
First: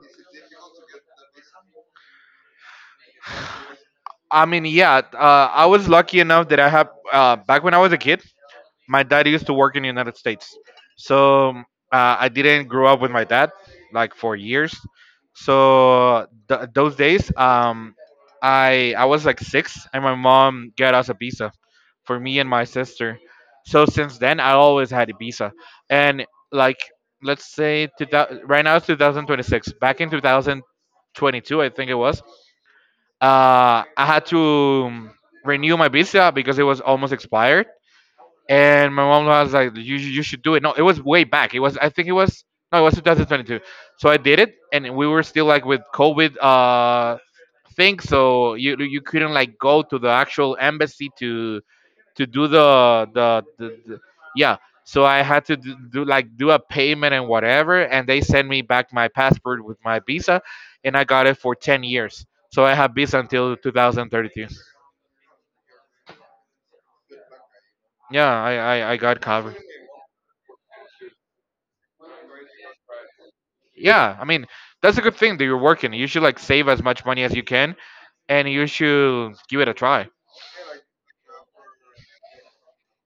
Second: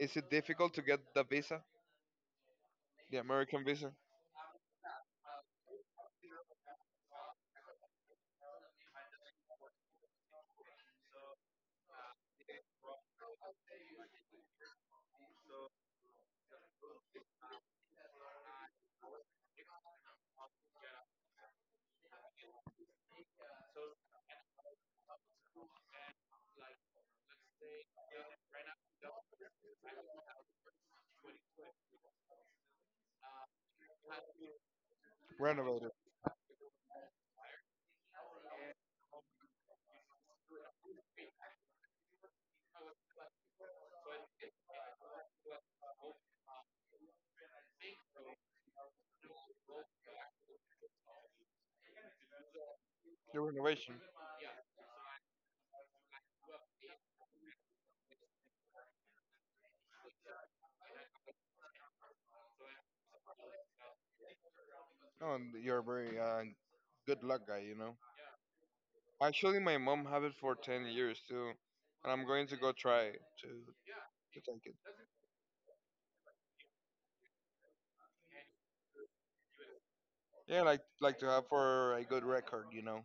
[SPEAKER 1] Is it difficult to get the visa, the American visa?
[SPEAKER 2] I mean, yeah, I was lucky enough that I have, back when I was a kid, my dad used to work in the United States, so I didn't grow up with my dad like for years. So those days, I was like six, and my mom got us a visa for me and my sister. So since then, I always had a visa, and like, let's say right now it's 2026. Back in 2022, I think it was. I had to um, renew my
[SPEAKER 1] Renovated,
[SPEAKER 2] visa because it was almost expired and my mom was like, You should do it." No, it was way back. It was I think it was no, It was 2022. So I did it, and we were still like with COVID thing, so you couldn't like go to the actual embassy to do
[SPEAKER 1] the renovation.
[SPEAKER 2] the, yeah. So I had to do like do a payment and whatever, and they sent me back my passport with my visa, and I got it for 10 years. So I have visa until 2032.
[SPEAKER 1] Oh, and you're very good luck guy, you know.
[SPEAKER 2] Yeah, I got covered.
[SPEAKER 1] Actually, my mom have it for 10 years too, and I'm going to go try
[SPEAKER 2] Yeah, I
[SPEAKER 1] to
[SPEAKER 2] mean,
[SPEAKER 1] take it.
[SPEAKER 2] that's a good thing that you're working. You should like save as much money as you can and you should give it a try.
[SPEAKER 1] Yeah, like to have for a good record, you know.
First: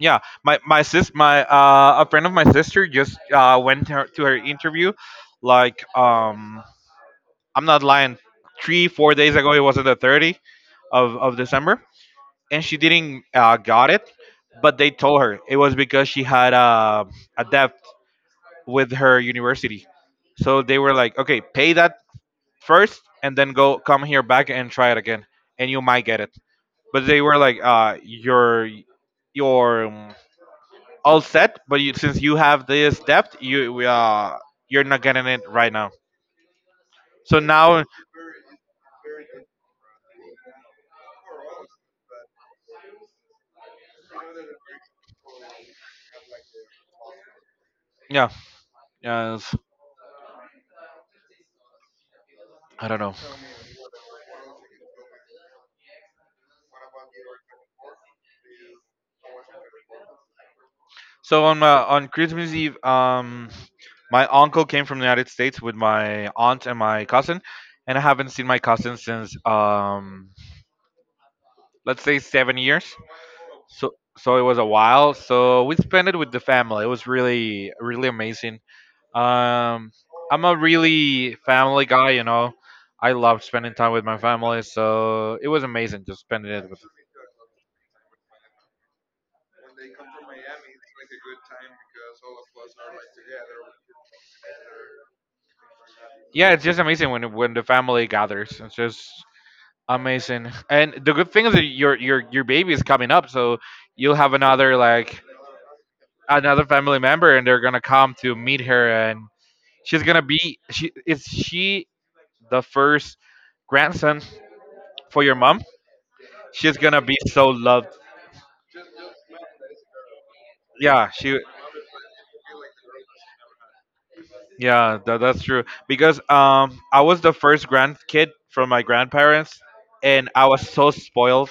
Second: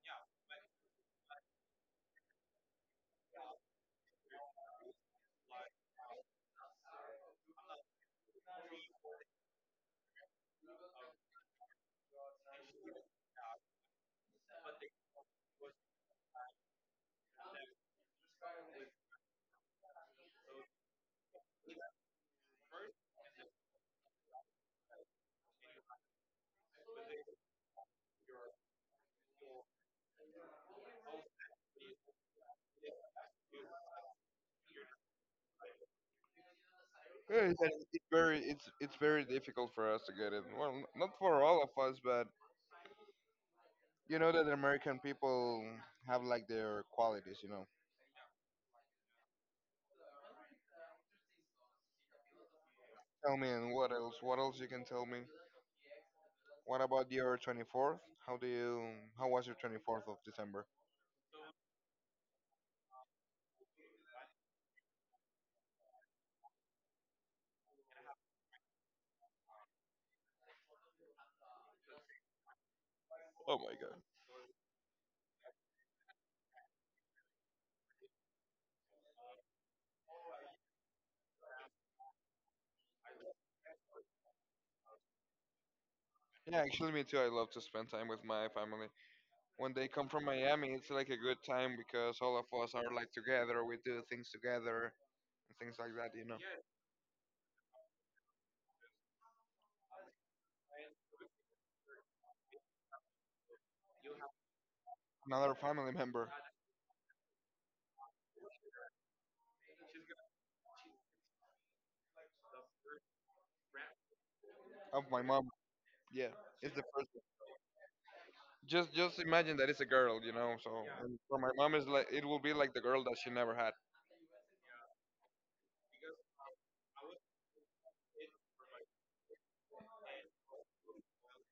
[SPEAKER 2] Yeah, my sis my a friend of my sister just went to her interview, like I'm not lying, 3-4 days ago. It was on the 30th of December, and she didn't got it, but they told her it was because she had a debt with her university. So they were like, okay, pay that first and then go come here back and try it again and you might get it. But they were like, you're you're um, all set, but you, since you have this depth you're not getting it right now. So
[SPEAKER 1] Yeah, It's
[SPEAKER 2] now.
[SPEAKER 1] it's very, it's very difficult for us to get it. Well, not for all of us, but you know that American people have like their qualities, you know.
[SPEAKER 2] Yeah. Yes. I don't know.
[SPEAKER 1] Tell me, and what else? What else you can tell me? What about your 24th? How do you? How was your 24th of December?
[SPEAKER 2] So on Christmas Eve, my uncle came from the United States with my aunt and my cousin, and I haven't seen my cousin since, let's say, 7 years.
[SPEAKER 1] Oh my
[SPEAKER 2] so
[SPEAKER 1] god.
[SPEAKER 2] so it was a while. So we spent it with the family. It was really, really amazing. um I'm a really family guy, you know. I love spending time with my family, so it was amazing just spending
[SPEAKER 1] Yeah,
[SPEAKER 2] it with.
[SPEAKER 1] actually, me too. I love to spend time with my family. When they come from Miami, it's like a good time because all of us are like together. We do things together and things like that, you know.
[SPEAKER 2] Yeah, it's just amazing when the family gathers. It's just amazing. And the good thing is that your baby is coming up, so you'll have another, like,
[SPEAKER 1] Another family member
[SPEAKER 2] another family member, and they're gonna come to meet her. And she's gonna be she is she the first grandson
[SPEAKER 1] of my
[SPEAKER 2] for your
[SPEAKER 1] mom.
[SPEAKER 2] mom.
[SPEAKER 1] Yeah, it's
[SPEAKER 2] She's
[SPEAKER 1] the
[SPEAKER 2] gonna
[SPEAKER 1] first.
[SPEAKER 2] be so loved.
[SPEAKER 1] Just imagine that it's a girl, you know, so
[SPEAKER 2] Yeah,
[SPEAKER 1] and for
[SPEAKER 2] she.
[SPEAKER 1] my mom is like, it will be like the girl that she never had.
[SPEAKER 2] Yeah, that's true. Because I was the first grandkid from my grandparents, and I was so spoiled.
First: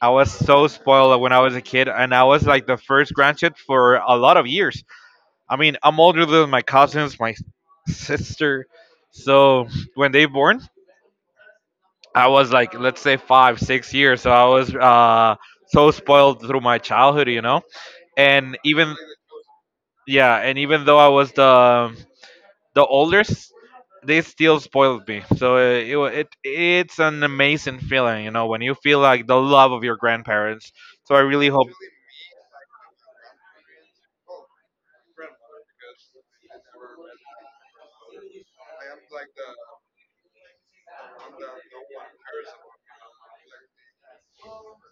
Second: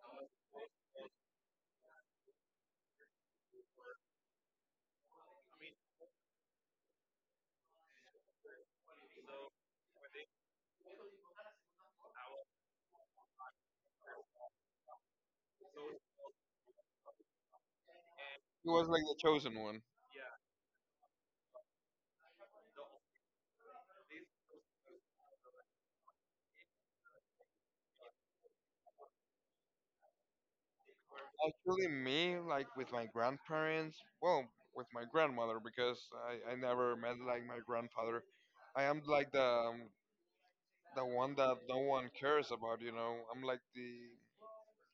[SPEAKER 2] I was so spoiled when I was a kid, and I was like the first grandkid for a lot of years. I mean, I'm older than my cousins, my sister. So when they born, I was, like, let's say five, 6 years. So I was so spoiled through my childhood, you know. And
[SPEAKER 1] He was
[SPEAKER 2] even.
[SPEAKER 1] like the chosen one.
[SPEAKER 2] Yeah, and even though I was the oldest, they still spoiled me. So it, wa- it it's an amazing feeling, you know, when you feel like the love of your grandparents. So I really hope.
[SPEAKER 1] Actually, me, like with my grandparents, well, with my grandmother, because I never met like my grandfather. I am like the one that no one cares about, you know. I'm like the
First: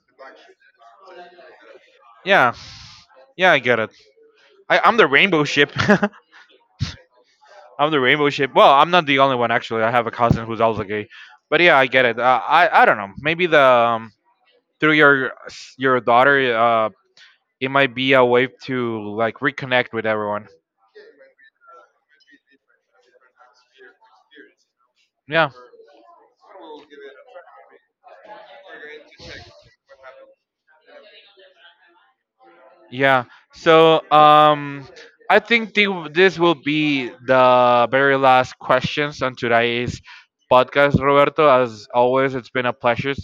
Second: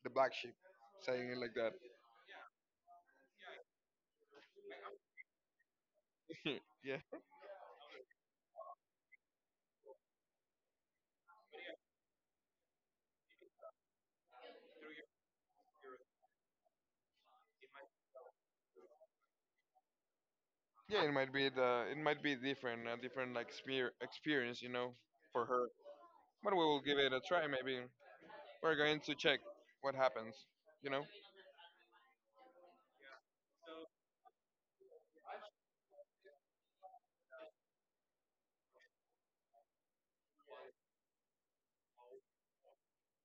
[SPEAKER 1] the black sheep, saying it like that.
[SPEAKER 2] Yeah, yeah, I get it. I'm the rainbow ship.
[SPEAKER 1] Yeah,
[SPEAKER 2] I'm the rainbow ship. Well, I'm not the only one, actually. I have a cousin who's also gay. But yeah, I get it. I don't know. Maybe the through your daughter, it might be a way to, like, reconnect with everyone.
[SPEAKER 1] yeah. It might be the, it might be different, a different like spear experience, you know, for
[SPEAKER 2] Yeah.
[SPEAKER 1] her. But we will give it a try. Maybe we're going to check what happens, you know.
[SPEAKER 2] Yeah. So I think this will be the very last questions on today's podcast, Roberto. As always, it's been a pleasure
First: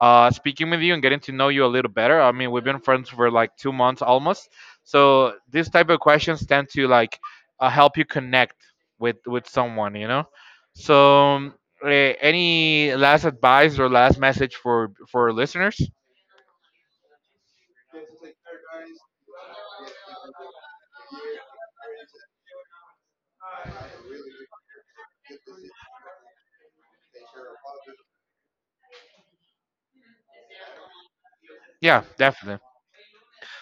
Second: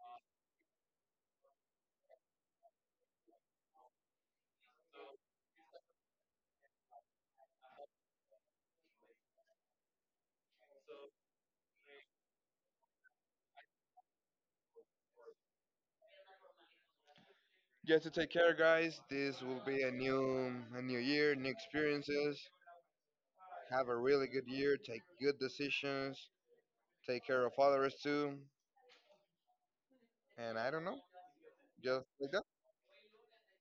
[SPEAKER 2] speaking with you and getting to know you a little better. I mean, we've been friends for like 2 months almost. So these type of questions tend to, like, help you connect with someone, you know. So any last advice or last message for listeners?
[SPEAKER 1] Just to take care, guys. This will be a new, a new year, new experiences. Have a really good year. Take good decisions. Take care of others too. And I don't know,
[SPEAKER 2] Yeah,
[SPEAKER 1] just like that.
[SPEAKER 2] definitely.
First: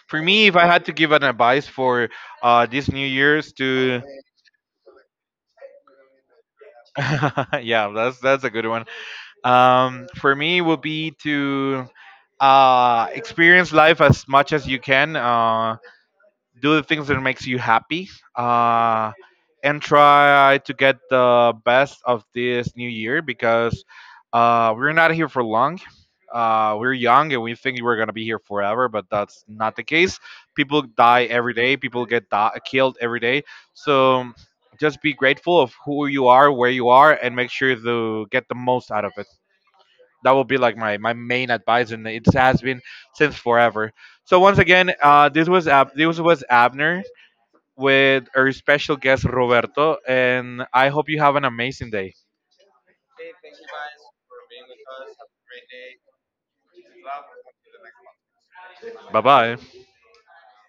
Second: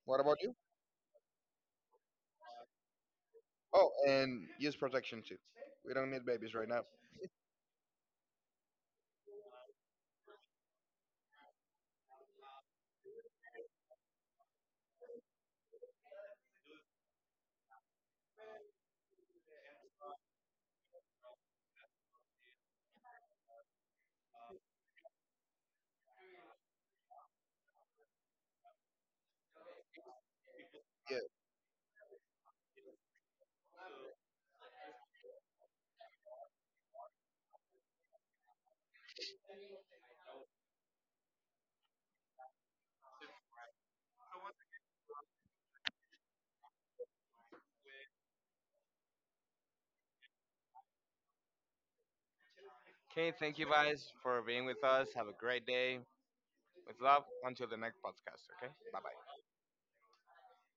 [SPEAKER 1] What
[SPEAKER 2] For
[SPEAKER 1] about
[SPEAKER 2] me,
[SPEAKER 1] you?
[SPEAKER 2] if I had to give an advice for this New Year's
[SPEAKER 1] Oh,
[SPEAKER 2] to.
[SPEAKER 1] and use protection too. We don't need babies right now.
[SPEAKER 2] Yeah, that's a good one. For me, would be to experience life as much as you can. Do the things that makes you happy uh, and try to get the best of this new year, because we're not here for long. Uh, we're young, and we think we're going to be here forever, but that's not the case. People
[SPEAKER 1] Yeah.
[SPEAKER 2] die every day. People get killed every day. So just be grateful of who you are, where you are, and make sure to get the most out of it. That will be like my main advice, and it has been since forever. So once again, this was Abner with our special guest Roberto, and I hope you have an amazing day.
[SPEAKER 1] Okay, thank you guys for being with us. Have a great day. With love, until the next podcast, okay? Bye
[SPEAKER 2] Bye
[SPEAKER 1] bye.
[SPEAKER 2] bye.